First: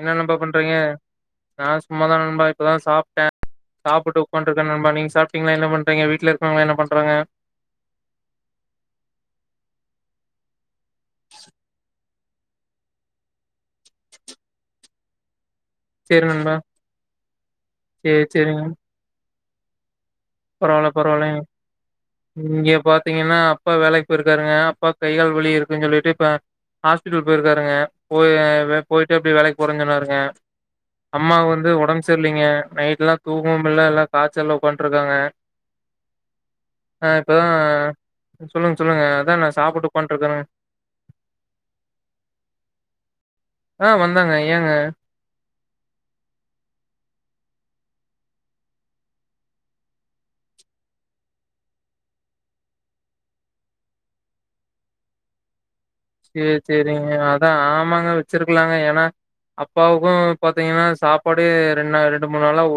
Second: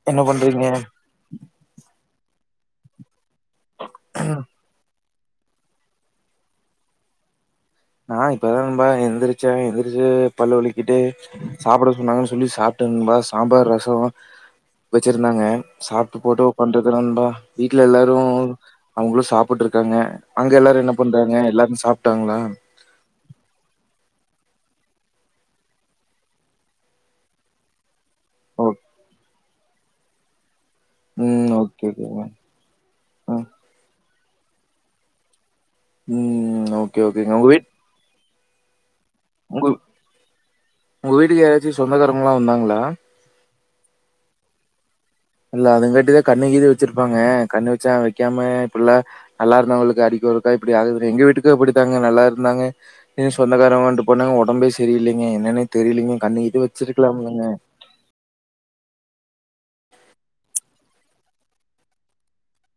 என்ன நண்பா பண்றீங்க நான் சும்மாதா நண்பா இப்ப தா சாப்ட்டே சாப்ட்டு உக்காண்டருக்கே நண்பா நீங்க சாப்ட் நீீங்களா என்ன பண்றீங்க வீட்டுல இருக்கவங்களா என்ன பண்றாங்க நா இப்பதா நண்பா எந்திரிச்சே எந்திரிச்சு [unintelligible] சாப்பட்டண்பா சாம்பார் ரசம் வச்சிருந்தாங்க சாப்ட்டு சேரி போட்டோ நண்பா பண்றதுநண்பா வீட்ல எல்லாரு சேரி சேரிங்க அவங்களு சாப் போட்ருக்காங்க அங்க எல்லாரு பரவால்ல என்ன பண்றாங்க பரவால்லைங்க எல்லாரு சாப்ட்டாங்களா இங்க பாத்தீங்கன்னா அப்பா வேலைக்கு போயிருக்காருங்க அப்பா கைகால் வலி இருக்குன்னு சொல்லிட்டு இப்ப ஹாஸ்பிட்டல் போயிருக்காருங்க போய் ஓ போயிட்டு அப்டி வேலைக் போரன்ஞ்சொன்னாரு ங்க அம்மா ம் வந்து ஓகே ஒடம்ப் ஓகேங்க சர்லீங்க நைட்லா ம் தூங்கமுட்ல எல்லா காத் செலவு பண்ட் இருக்காங்க உம் ஓகே ஓகேங்க உங்க வீட் சொல்லுங் உங்க உங்க வீட்டுக்கு யாராச்சும் சொந்தக்காரங்கலா வந்தாங்களா ஆ வந்தாங்க ஏங்க இல்ல அதுங்காட்டிதா கண்ணு கிது வச்சிருப்பாங்க கண்ணு வச்சா வைக்காம இப்டில்லா நல்லா இருந்தாவங்களுக்கு அடிக்கொருக்கா இப்டி ஆகுதுனு எங்க வீட்டுக்கு அப்டித்தாங்க நல்லா இருந்தாங்க சொந்தக்காரவந்து போன ஒடம்பே செரியில்லைங்க என்னன்னே தெரியலீங்க கண்ணு செரி கீது செரிங்க வச்சிருக்கலாம்லங்க அதா ஆமாங்க வச்சிருக்கலாங்க ஏன்னா அப்பாவுக்கும் பாத்தீங்கன்னா சாப்பாடு ரெண்டு ரெண்டு மூணு நாளா ஒ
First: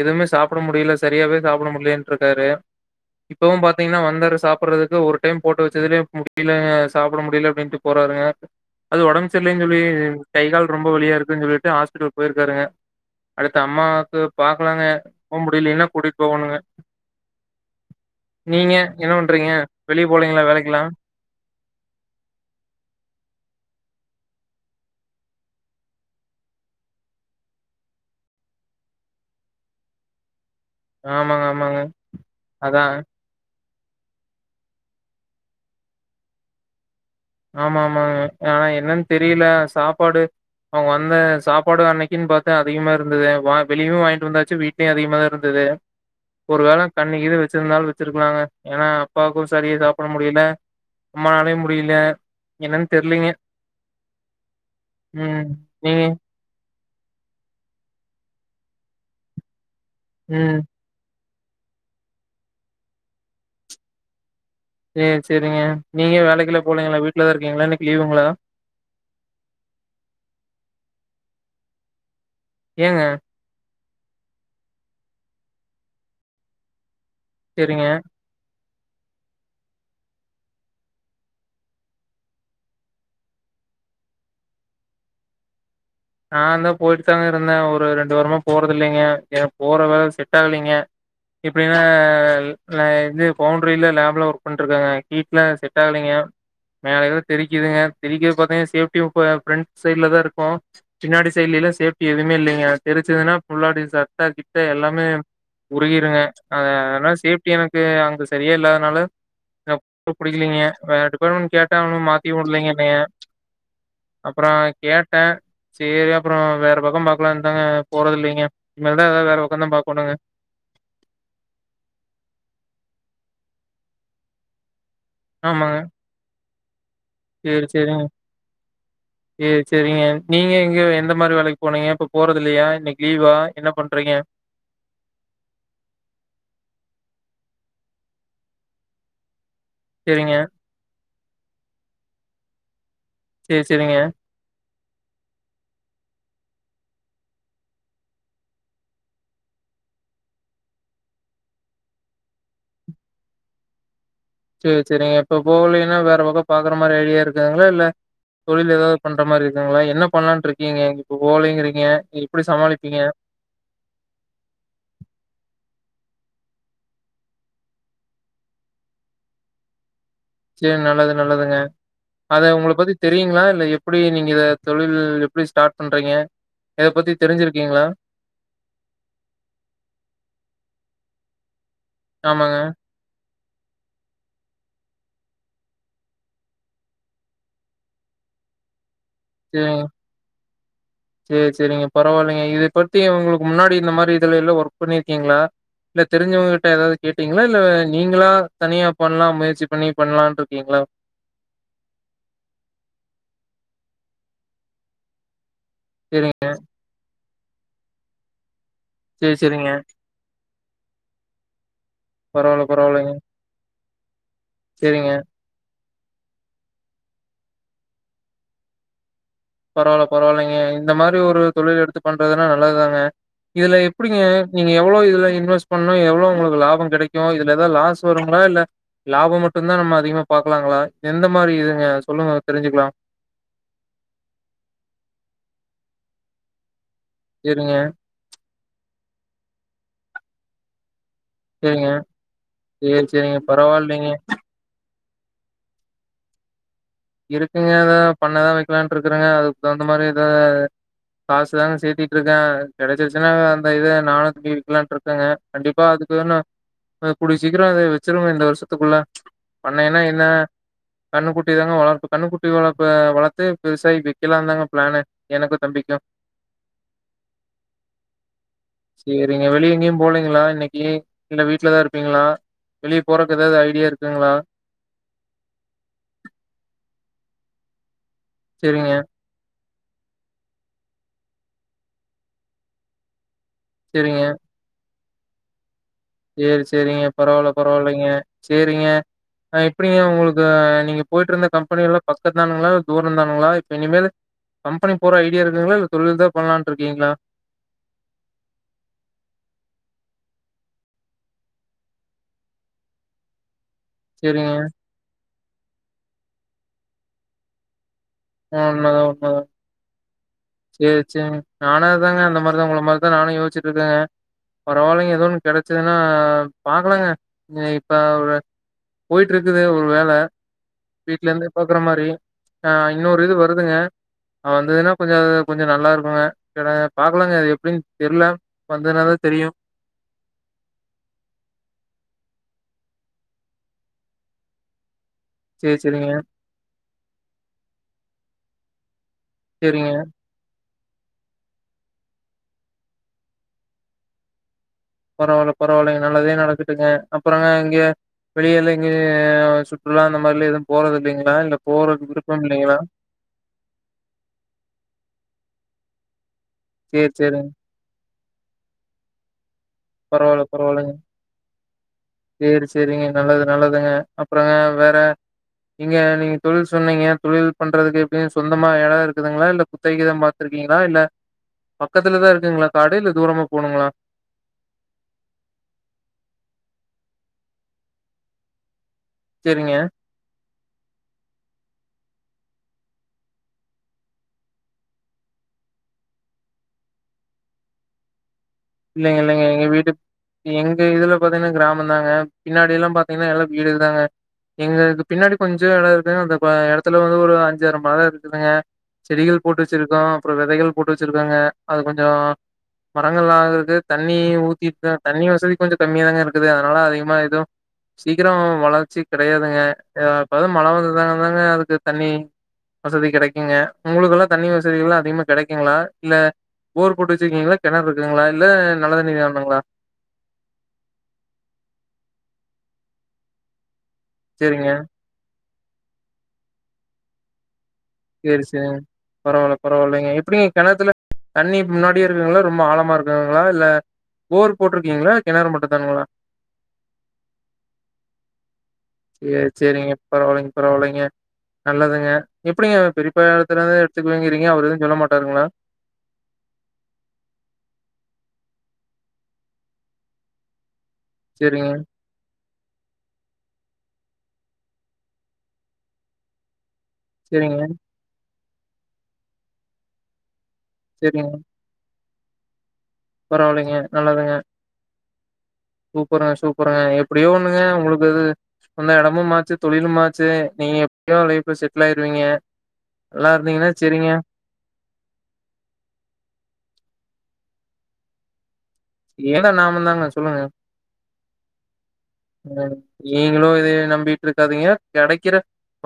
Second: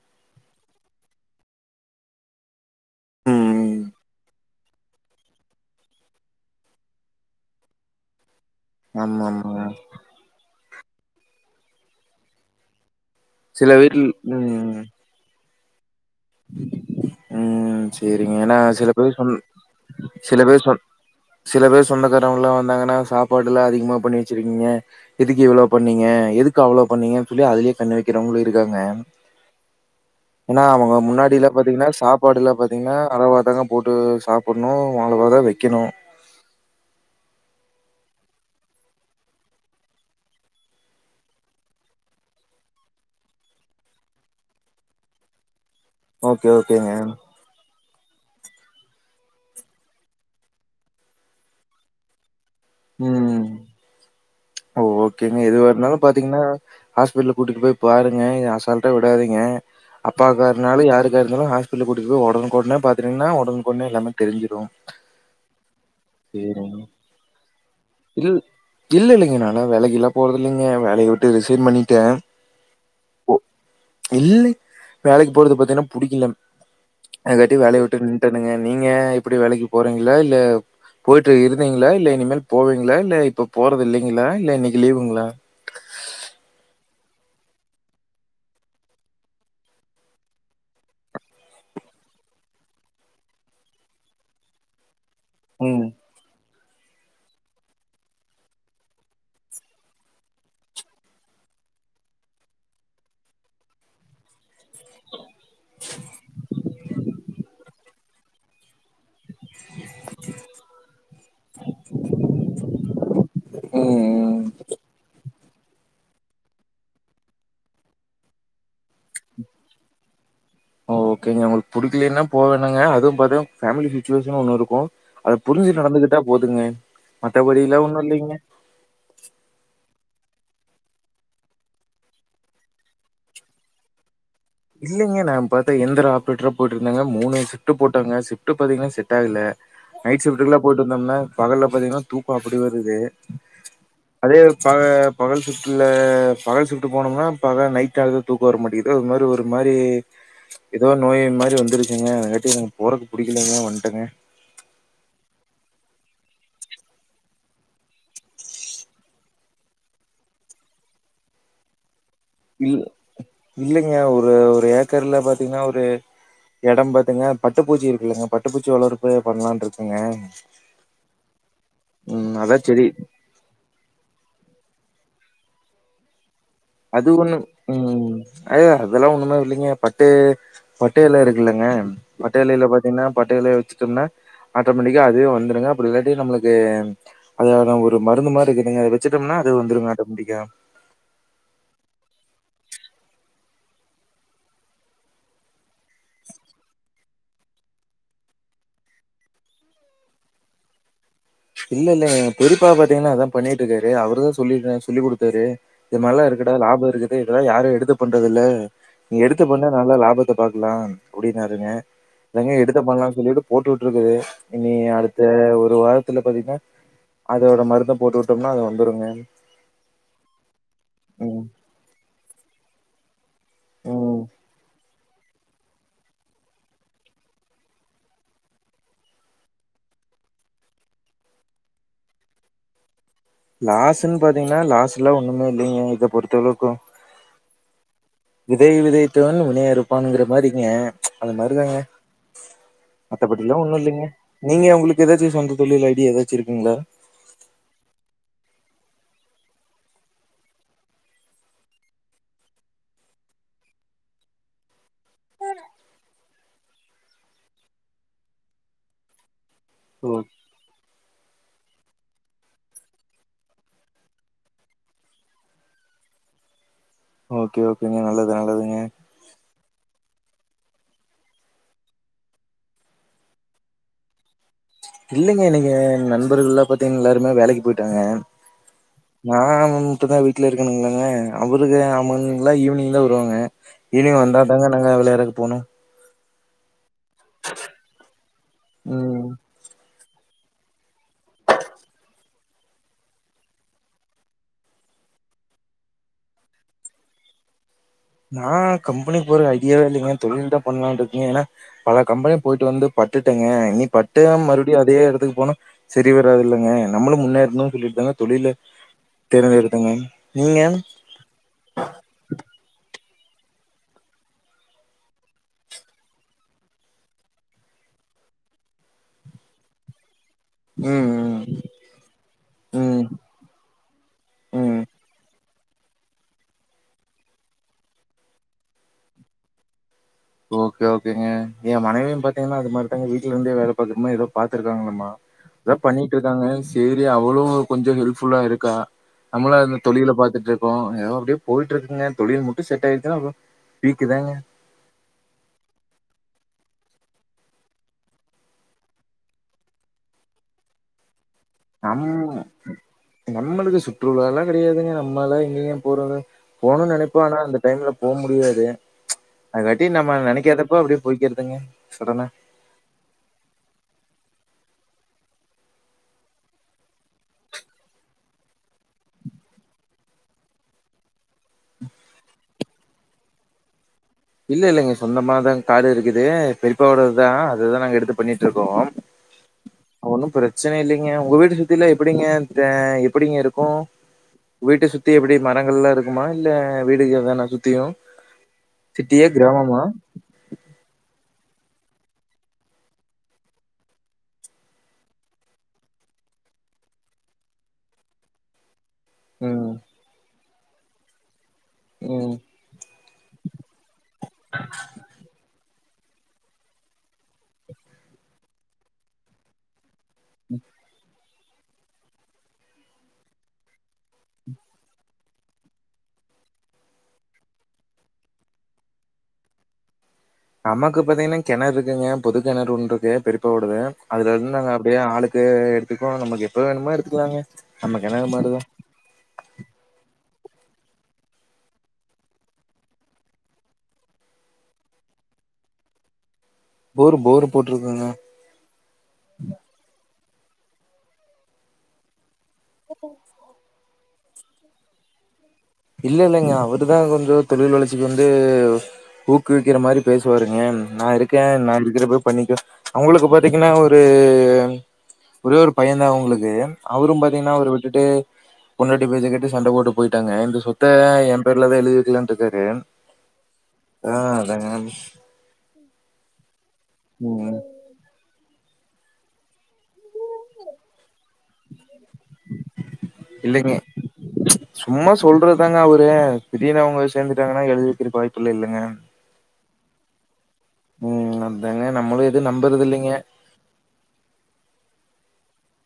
எதுவுமே சாப்ட முடியல சரியாவே சாப்ட முடியலன்ட் இருக்காரு இப்பவு ம் பாத்தீங்கன்னா வந்தரசு சாப்படுறதுக்கு ஒரு டைம் போட்டு வச்சதுலே முடிலங்கே சாப்ட முடில போறாருங்க அது ஆமா ஒடம்பு சரி ஆமாங்க இல்லலைன்னு சொல்லி கை கால் ரொம்ப வலியா இருக்குன்னு சொல்லிட்டு ஹாஸ்பிடல் போயிருக்காங்க அடுத்து சில வீட்ல் அம்மாவுக்கு ம் பாக்கலாங்க ஒம்பு இல்லின்னா குடி ம் செரிங்க ன்னா நீங்க சில என்ன பேர் சொன் பண்றீங்க வெளிய சில போலீங்களா பேர் சொ வேலைக்கெல்லா சில பேர் சொந்தக்காரங்கல்லா வந்தாங்கன்னா சாப்பாடுலா அதிகமா பண்ணி வச்சிருக்கீங்க எதுக்கு இவ்ளோ பண்ணீங்க எதுக்கு அவ்ளோ பண்ணீங்க சொல்லி அதுலயே கண்ண வைக்கிறவங்களு இருக்காங்க ஏனா அவங்க ஆமாங்க முன்னாடியில ஆமாங்க பாத்தீங்கன்னா சாப்பாடுல அதா பாத்தீங்கன்னா அளவாதங்க போட்டு சாப்டணு அளவாதா வைக்கணு ஆமா ஆமாங்க ஆனா என்னன்னு தெரியல சாப்பாடு அவங்க வந்த சாப்பாடு அன்னைக்குன் பார்த்து அதிகமாக இருந்தது வா வெளியு வாய்ன்ட்டு வந்தாச்சு வீட்லேயு அதிகமாக தா இருந்தது ஓகே, ஒரு வேள ஓகேங்க. கண்ணு கிது வச்சிருந்தாலு வச்சிருக்கலாங்க ஏன்னா அப்பாவுக்கு சரியே சாப்ட முடியல அம்மானாலேயு முடியல என்னன்னு தெர்லீங்க ம். ஓ ஓகேங்க எதுவா இருந்தாலு பாத்தீங்கன்னா ஹாஸ்பிட்டல்ல கூட்டு போய் பாருங்க அசால்ட்டா விடாதிங்க ம். அப்பாக்கனாலு யாருக் துவா‌ இருந்தாலு ஹாஸ்பிட்டல் கூட்டு போய் உடன்குடனே பாத்தீங்கன்னா உடன்குடனே எல்லாமேதெரிஞ்சு ஏ செரிங்க செரிங் லீவுங்களா? இல்ல ல் இல்லலிங்க நாளா வேலைக்குல்லா போறத இல்லைங்க வேலைய விட் ட்டு ரிசைன் பண்ணிட்டே ஏங்க இல்ல வேலைக்கு போறது பாத்தீங்கன்னா புடிக்கல அது காட்டி வேலைய சரிங்க. விட்டு நின்ட்டனுங்க நீங்க எப்டி வேலைக்கு போறீங்களா இல்ல போயிட்டு இருந்தீங்களா இல்ல இனிமேல் போவீங்களா இல்ல இப்ப போறது இல்லைங்களா இல்ல இன்னைக்கு லீவுங்களா நான்ந்தா போயிட் தாங்க இருந்தே ஒரு ரெண்டு வாரமா போறதில்லைங்க ஏக் போற வேல செட் ஆகலிங்க இப்டின்ன ந இது பவுண்டிரில லேப்ல ஒர்க் பண்ட்ருகங்க வீட்ல செட் ம். ஆகலீங்க மேலே ல தெரிக்குதுங்க தெரிக்கத பார்த்தீங் சேஃப்டியும்ப ப்ரண்ட் சைட்ல தா இருக்கோ பின்னாடி சைடலல்லா சேஃப்டி எதுமே இல்லிங்க தெரிச்சதுன்னா புள்ளாடிசா ர்டி ட எல்லாமே உருகிருங்க அத ல சேஃப்டி னக் யே அங்க சரியே இல்லாதுனால டப் புடிக்லீங்க வே டிபார்மெண்ட் கேட்ட அவும் மாத்தி வுடலிங்க ன்னைய ம், ம். அப்றோ கேட்டே சேரி அப்றோ வேற பக்கோ பாகக்கலாந்தாங்க போறது இல்லிங்க இனிமேல்தா ஏதாவது வேற உக்கதா பாக் கணுங்க ஒ ஓகேங்க உங்ளுக்கு புடிக்கலின்னா போ வேணாங்க அதுவு பாத்திங் ஃபேமிலி சுட்வேசன் ஒன்னு இருக்கு அத் புரிஞ்சி ஆமாங்க நடந்துகிட்டா போதுங்க சேரி மத்தபடிலாம் ஒண்ணும் செரிங்க இல்லைங்க. யே செரிங்க நீங்க இங்க எந்த மாரி வேலைக்கு போனீங்க இப்ப போறது இல்லையா இன்னைக்கு லீவா என்ன பண்றீங்க இல்லைங்க நா பாத்த எந்தர ஆப்ரேட்டரா போயிடு இருந்தங்க மூணு சிப்ட் போட்டங்க சிப்ட் பதிங்க செட் ஆகல நைட் சேரிங்க. ஷிப்ட்க்குலாம் போயிட்டு இருந்தம்னா பகல்ல பாத்தீங்கன்னா தூக்கம் அப்டி வருது சேர் சேரிங்க பக பகல் ஷிப்ட்ல பகல் ஷிப்ட் போனம்னா பக நைட் ஆனா தூக்க வரமாட்டேங்குது ஒரு மாதிரி ஒரு மாரி எதோ நோய் மாரி வந்துருச்சுங்க ட்டி போறக்கு பிடிக்கலிங்க வந்துட்டங்க சேர் செரிங்க இப்ப போவலின்னா வேற பக்க பாக்ற மாரி ஐடியா இருக்குங்ளா இல்ல தொழில் எதாது பண்ற மாரி இருக்குங்களா என்ன பண்லாண்ட்டு இருக்கிங்க இப்ப போலங்கறிங்க இல் இல்லைங்க ஒரு ஒரு ஏக்கர்ல பாத்தீங்கன்னா ஒரு இடம் பாத்துங்க பட்டுப்பூச்சி இருக்குல்லங்க பட்டுப்பூச்சி வளர்ப்பு பண்ணலானு இருக்காங்க சேர் நல்லது நல்லதுங்க அத அதா உங்கல செடி பத்தி தெரியுங்களா இல்ல எப்டி நீங்க இத தொழில் ப் எப்டி ஸ்டார்ட் பண்றீங்க இத அது பத்தி ஒண்ணு தெரிஞ்சிருக்கீங்களா? ம் அ அதெல்லாம் ஒண்ணுமே இல்லிங்க பட்டு பட்டை இலை இருக்குல்லங்க பட்டை ஆமாங்க. இலையில பாத்தீங்கன்னா பட்டைலை [unintelligible] அட்டோமேட்டிக்க அதுவே வந்துருங்க அப்டில்லடி நம்மளுக்கு அத ஒரு மருந்து மாரி இருக்கு அது வச்சிட்டோம்னா அது சேரிங்க. வந்துருங்க அட்டோமெட்டிக்க பரவாயில்லிங்க இத பத்தி உங்களுக்கு முன்னாடி இந்த மாரி இதுலல்ல ஒர்க் பண்ணிருக்கீங்கள இல்ல தெரிஞ்சவங்க கிட்ட எதாவது கேட்டீங்கள இல்ல நீங்களா தனிய பண்ணலா முயற்சி பண்ணி பண்ணலான்ட்ருக்கிங்கள இல்ல இல்லங்க பெரியப்பா பாத்தீங்கன்னா அதான் பண்ணிட்டு இருக்காரு அவரு தான் சொல் சொல்லி் குடுத்தாரு இத மாரி எல்லா சேரிங்க. இருக்குடா லாபம் இருக்குது இத யாரு எடுத்து பண்றதுல்ல நீ சேரி எடுத்து பண்ணு சேரிங்க. நல்ல லாபத்த பாக்கலாம் அப்டினாருங்க அதாங்க பரவால்ல எடுத்து பரவால்லைங்க. பண்ணலாம்னு சொல்லிட்டு போட்டு [unintelligible] இனி சேரிங்க. அடுத்த ஒரு வாரத் இதுல பாத்தீங்கன்னா அதோட மருந்த போட்டுட்டோம்னா அது வந்துருங்க பரவால்ல பரவால்லங்க இந்த மாரி ஒரு ம். தொழில எடுத்து பண்றதுன்னா நல்லதுதாங்க இதுல எப்டிங்க ம். நீங்க எவ்ளோ இதுல இன்வெஸ்ட் பண்ணுனா எவ்ளோ உங்களுக்கு லாபம் கிடைக்கும் இதுல ஏதாது லாஸ் வருங்களா இல்ல லாபம் மட்டும் தான் நம்ம அதிகமா பாக்கலாங்களா எந்த மாதிரி இதுங்க சொல்லுங்க தெரிஞ்சுக்கலாம் லாஸ்ன்னு பாத்தீங்கன்னா லாஸ் எல்லா ஒண்ணுமே இல்லிங்க இத பொறுத்த வரைக்கும் செரிங்க விதை விதைத்தவன் வினை அறுப்பான்ங்கிற மாரிங்க அந்த மாதிரிதாங்க சேரிங்க. சேரி சேரிங்க. மத்தபடி எல்லா ஒண்ணும் இல்லங்க பரவாயில்லைங்க. நீங்க உங்களுக் ஏதாச்சும் சொந்த தொழில் ஐடிய எதாச்சும் இருக்குங்களா இருக்குங்க பண்ணை தா வைக்கலானு இருக்குறேங்க அதுக்கு தகுந்த மாதிரி ஏதாது காசு தாங்க சேத்துட்டு இருக்கேன் கடைச்சுச்சுனா அந்த இத நானும் வைக்கலானு இருக்கேங்க கண்டிப்பா அதுக்கு ஒன்னும் கூடிய சீக்கிரம் இத வச்சிருங்க இந்த வருஷத்துக்குள்ள பண்ணைன்னா ஓ. என்ன கண்ணு குட்டி தாங்க வளர்க கண்ணுக்குட்டி வளர்ப்ப வளர்த்து பெருசாக்கி விக்கலா தாங்க பிளானு எனக்கும் தம்பிக்கும் ஓகே ஓகேங்க நல்லது நல்லதுங்க சேரிங்க. வெளிய எங்கேயும் போலீங்களா இன்னைக்கு இல்ல வீட்லதான் இருப்பீங்களா வெளிய போறக்கு எதாவது ஐடியா இருக்குங்களா இல்லைங்க இன்னைக்கு என் நண்பர்கள்லாம் பாத்தீங் எல்லாருமே வேலைக்கு போயிட்டாங்க சேரிங்க, நா ன் மட்டும் தான் வீட்ல இருக்கணுங் இல்லங்க அவருக்கு அவனுங்கலா ஈவினிங் தான் வருவாங்க சேரிங்க. ஈவினிங் வந்தா தாங்க நாங்க விளைய துக்கு போனும் சேரி சரிங்க பரவால்ல பரவாயில்லைங்க சேரிங்க ம். ஆ எப்டிங்க உங்களுக் கு நீங்க போயிட்டு இருந்த கம்பெனி எல்லாம் பக்கத்தானுங்களா இல்ல தூரம் தானுங்களா இப்ப இனிமேலு கம்பனி போற ஐடியா இருக்குங்களா இல்ல தொழில் தான் பண்ணலான்ட்டு இருக்கீங்களா நா கம்பனிக்கு போற ஐடியாவே இல்லைங்க தொழில் தான் பண்ணலான்ட்டு இருக்கீங்க ஏன்னா பல கம்பனி போய்ட்டு வந்து பட்டுட்டேங்க இனி பட்டும் செரிங்க. மறுபிடியும் அதே எடத்துக்கு போனா சரி வராது இல்லங்க நம்மளும் முன்னேருன்னு சொல்லிட்தாங்க ஆ உண்மதான் உண்மதான் நீங்க? சேரி சேரி நானு அதாங்க அந்த மாரிதான் உங்கள மாரி தா நானும் யோச்சிட்டு இருக்கேங்க பரவாயில்லைங்க ஏதோன்னு கெடச்சதுன்னா பாக்கலாங்க இனி இப்ப ஒரு போயிட்டு இருக்குது ஒரு வேல ம், வீட்ல இருந்தே ம், பாக்குற மாரி ஆ ம், இன்னொரு இது வருதுங்க ம். வந்ததுன்னா கொஞ்சோ கொஞ்சம் நல்லா இருக்குங்க கட பாக்கலாங்க அது எப்டின்னு தெர்ல வந்ததுனாதான் தெரியும் ஓகே ஓகேங்க ஏ மனைவியும் பாத்தீங்கன்னா அது மாரிதாங்க வீட்ல இருந்தே வேல பாக்குறமாரி ஏதோ பாத்துருக்காங்கலாம்மா எதோ சேரி சேரிங்க. பண்ணிட்டு இருக்காங்க செரி அவுளும் கொஞ்சம் ஹெல்ப்ஃபுல்லா இருக்கா நம்மள அந்த சேரிங்க. தொழில பாத்துட்டு கும் ஏதோ அப்டே போயிட்டு இருக்குங்க தொழில் மட்டும் செட் ஆயிடுச்சன்னா அப்புறம் பீக்குதாங்க பரவாயில்ல பரவாயில்லைங்க நல்லதே நடக்கட்டுங்க அப்புறங்க இங்கே வெளியலா எங்கே சுற்றுலா அந்த மாரிலா எதுவும் போறதில்லைங்க நம் நம்மளுக்கு சுற்றுலலாம் கெடையாதுங்க நம்மலா திடீர்னு போரரு போவுன்னு சேரி, நெனைப்போ ஆனா சேரிங்க. அந்த டைம்ல போ முடியாது அதுக்காட்டி நம்ம பரவாயில்ல நெனைக்காதப்ப பரவாயில்லைங்க அப்டியே போய்க்கிறதுங்க சடனா. சேரி சேரிங்க நல்லது நல்லதுங்க அப்புறங்க வேற இங்க நீங்க தொழில் சொன்னீங்க தொழில் பண்றதுக்கு எப்டியும் சொந்தமா எடம் இருக்குதுங்களா இல்ல குத்தைக்குதான் பாத்துருக்கீங்களா இல்ல பக்கத்துலதான் இருக்குங்களா காடு இல்ல தூரமா போணுங்களா இல்ல இல்லைங்க சொந்தமாதான் காடு இருக்குது பெரிப்பாவோடது தான் அதுதான் நாங்க எடுத்து பண்ணிட்டு இருக்கோம் சரிங்க சன இல்லைங்க உங்க வீட்ட சுத்திலாம் எப்டிங்க தா எப்டிங்க இருக்கும் வீட்ட சுத்தி எப்டி மரங்கள் லாம் இருக்குமா இல்ல வீடுகள் தானா சுத்தியும் இல்லைங்க சிட்டியா? இல்லைங்க எங்க கிராமமா? வீட்டு எங்க இதுல இப்போதான கிராமதாங்க பின்னாடி எல்லாம் பாத்தீங்கன்னா எல்லாம் வீடுதாங்க எங்களுக்கு பின்னாடி கொஞ்சம் எடம் இருக்கு அந்த பா எடத்துல வந்து ஒரு அஞ்சி ஆறு மரம் இருக்குதுங்க செடிகள் போட்டு ம், வச்சிருக்கோம் அப்புறம் வெதைகள் போட்டு வச்சிருக்கோங்க அது கொஞ்சம் ம். மரங்கள்லாம் இரு தண்ணி ஊத்திட்டுதா தண்ணி வசதி கொஞ்சம் கம்மியா தாங்க இருக்குது அதனால அதிகமா எதும் சீக்கிரம் வளர்ச்சி கிடையாதுங்க ஆ எப்பயாது மழை வந்ததாங்க தாங்க அதுக்கு தண்ணி வசதி கிடைக்குங்க ஒங்களுக்கெல்லாம் தண்ணி வசதிகள்ல்லாம் அதிகமா கெடைக்குங்களா இல்ல போர் போட்டு வச்சிருக்கீங்களா கெணறு இருக்குங்களா இல்ல நல்ல தண்ணி வேனுங்களா நமக்கு பாத்தீங்கன்னா கெணறு இருக்குங்க பொது கெணறு ஒன்ருக்கு பெரிப்பா ஓடது அதுல இருந்து சேரிங்க நாங்க அப்டே ஆளுக் கு எடுத்துக்கும் நமக்கு எப்ப வேணுமோ எடுத்துக்கலாங்க நம்ம கிணறு செரி செ மாரிதான். பரவாயில்ல பரவாயில்லைங்க எப்டி கெணத்துல தண்ணி முன்னாடியே இருக்குங்களா ரொம்ப ஆழமா இருக்குங்களா இல்ல போர் போட்டுருக்கீங்களா கெணறு மட்டும் தானுங்களா போரு போரு போட்டுருக்கங்க சேர் செரிங்க பரவாயிலைங் பரவாயில்லைங்க நல்லதுங்க எப்டிங்க பெரிப்பா எடத்துல இருந்து எடு த்துக்குவங்கிறிங்க அவரு எதும் சொல்ல மாட்டாங்களா இல்ல இல்லைங்க அவரு தான் கொஞ்சோம் தொழில் வளர்ச்சிக்கு வந்து ஊக்குவிக்கிற மாரி பேசுவாருங்க நான் இருக்கேன் சேரிங்க, நான் இருக்கிறப்பே பண்ணிக்கோ அவங்களுக்கு பாத்தீங்கன்னா ஒரு ஒரே ஒரு பையதான் அவங்களுக்கு அவரும் பாத்தீங்கன்னா சேரிங்க, அவரு விட்டுட்டு பொண்டாட்டி பேச்ச கேட்டு சண்ட போட்டு போயிட்டாங்க [unintelligible] சொத்த சேரிங்க. என் பேர்ல தான் எழுதி வைக்கலான் டிக்கறேன் பரவாயில்லைங்க நல்லதுங்க சூப்பரா சூ ப்பரா எப்டியோ ம் ஒண்ணுங்க ஒங்களுக்கு அது அந்த எடமும் மார்ச்சி தொழிலும் மார்ச்சி நீங்க எப் நல்லா இருந்தீங்கன்னா இல்லைங்க சரிங்க. சும்மா சொல்றதாங்க அவுரு திடீர்னு அவுங்க சேந்து ட்டாங்கனா எழுதிறத்துக்கு வாய்ப்பில்ல இல்ல எடம் நாம தாங் ம்ம சொல்லுங்க ம் அதாங்க நம்மளும் எதுவும் ம் நம்புறது இல்லைங்க நீங்களும் இதயே நம்பிட்டு இருக்காதீங்க கெடைக்கிற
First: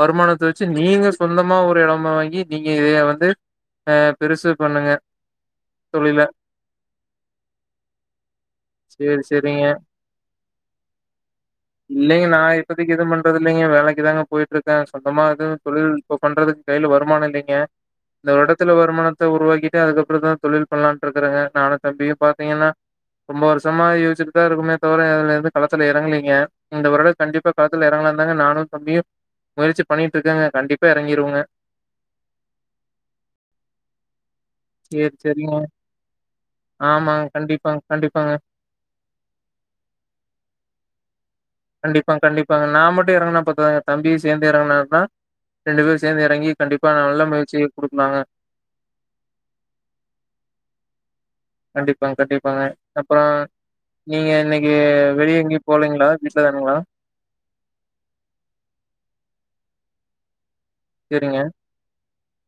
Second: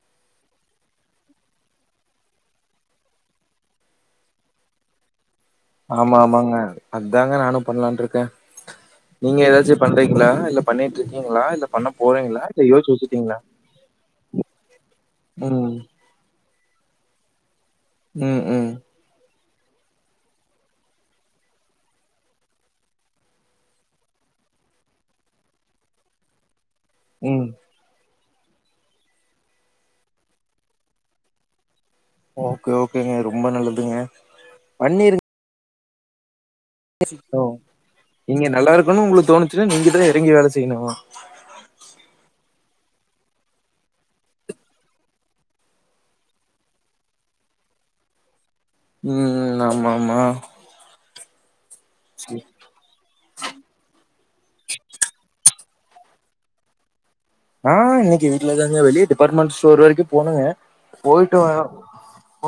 வருமானத்த வச்சு நீங்க சொந்தமா ஒரு எடம்மா வாங்கி நீங்க இதயா வந்து ஆ பெருசு பண்ணுங்க ஆமா ஆமாங்க அதாங்க நானும் பண்ணலான்ட்டு இருக்கேன் செரி நீங்க செரிங்க ஏதாச்சும் பண்றீங்களா இல்ல பண்ணிட்டு இருக்கீங்களா இல்ல பண்ண இல்லைங்க நா போறீங்களா இல்ல யோசிச்சு இப்போத்திக்கு எதும் பண்றது வச்சுட்டீங்களா இல்லைங்க வேலைக்கு தாங்க போயிட்டு இருக்கேன் சொந்தமா எதும் ம் தொழில் இப்போ பண்றதுக்கு கையில வரு மானம் இல்லீங்க இந்த ம் ம் வருடத்துல்ல வருமானத்த உருவாக் கிட்டு அதுக்கப்புறம் தான் தொழில் பண்ணலான்ட்டு இருக்கறங்க நானும் தம்பியும் பாத் தீங்கன்னா ரொம்ப வருஷமா யோசிட்டுதா இருக்கமே தவிர அதுல இருந்து கலத்துல எறங்கலீங்க இந்த வருடம் ம் கண்டிப்பா கலத்துல இறங்கலான் நானும் தம்பியும் முயற்சி பண்ணிட்டு இருக்கங்க கண்டிப்பா இறங்கிருவுங்க ஓகே ஓகேங்க ரொம்ப நல்லதுங்க செர் பண்ணிருங்க செரிங்க ஓ கண்டிப்பாங்க, நீங்க நல்லா இருக்குனுன் உங்களுக் தோணுச்சுன்னா நீங்கதான் இறங்கி வேல செய்யணுங்க கண்டிப்பா கண்டிப்பாங்க நா மட்டும் இறங்கனா பத்தாதுங்க தம்பியும் சேர்ந்து இறங்கினா தா ரெண்டு பேரும் சேர்ந்து இறங்கி கண்டிப்பா ந நல்ல முயற்சிய கொடுக்களாங்க ம் ம் நாமாமா கண்டிப்பாங் கண்டிப்பாங்க ஆ நீங்க இன்னைக்கு வெளிய எங்கயு போலீங்களா வீட்டுலதானுங்களா ஆ இன்னைக்கு வீட்டுலதாங்க வெளிய டிபார்ட்மெண்ட் ஸ்டோரு வரைக்கும் போனுங்க போயிட்டு சரிங்க. வரோ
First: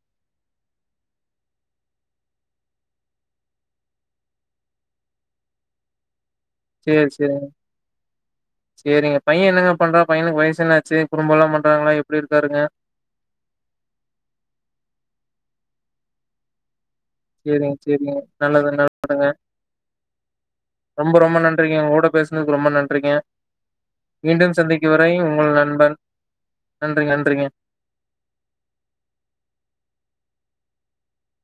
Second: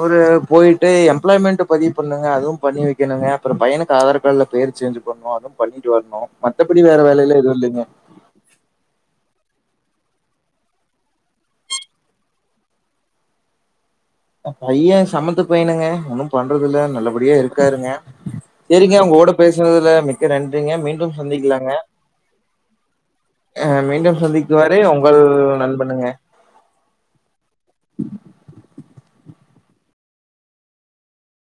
ஒரு போயிட்டு எம்ப்ளாய்மெண்ட் பதிவு பண்ணுங்க அதுவு பண்ணி வைக்கணுங்க அப்றம் பையனுக்கு ஆதார் கார்டுல பேர் சேஞ்ச் பண்ணணு அது பண்ணிட்டு வரணு மத்தபடி வேற சரி, வேலையிலாம் எதுவும் இல்லைங்க பைய என்னங்க பண்றா பையனுக்கு வயசு என்னாச்சு குரும்பெல்லாம் பண்றாங்களா எப்டி இருக்காருங்க பைய சமத்து பையனுங்க ஒன்னு பண்றதுல்ல நல்ல அப்டியே சரிங்க, இருக்காருங்க சரிங்க. நல்லது, நல்லது. செரிங்க உங்க ஓட பேசுனதுல மிக்க நன்றிங்க ரொம்ப மீண்டும் ரொம்ப சந்திக்கலாங்க நன்றிங்க. உங்க கூட பேசுனதுக்கு ரொம்ப நன்றிங்க. அ மீண்டும் சந்திக்கும் வரை உங்கள் நண்பணுங்க நன்றி, நன்றிங்க. [inaudible]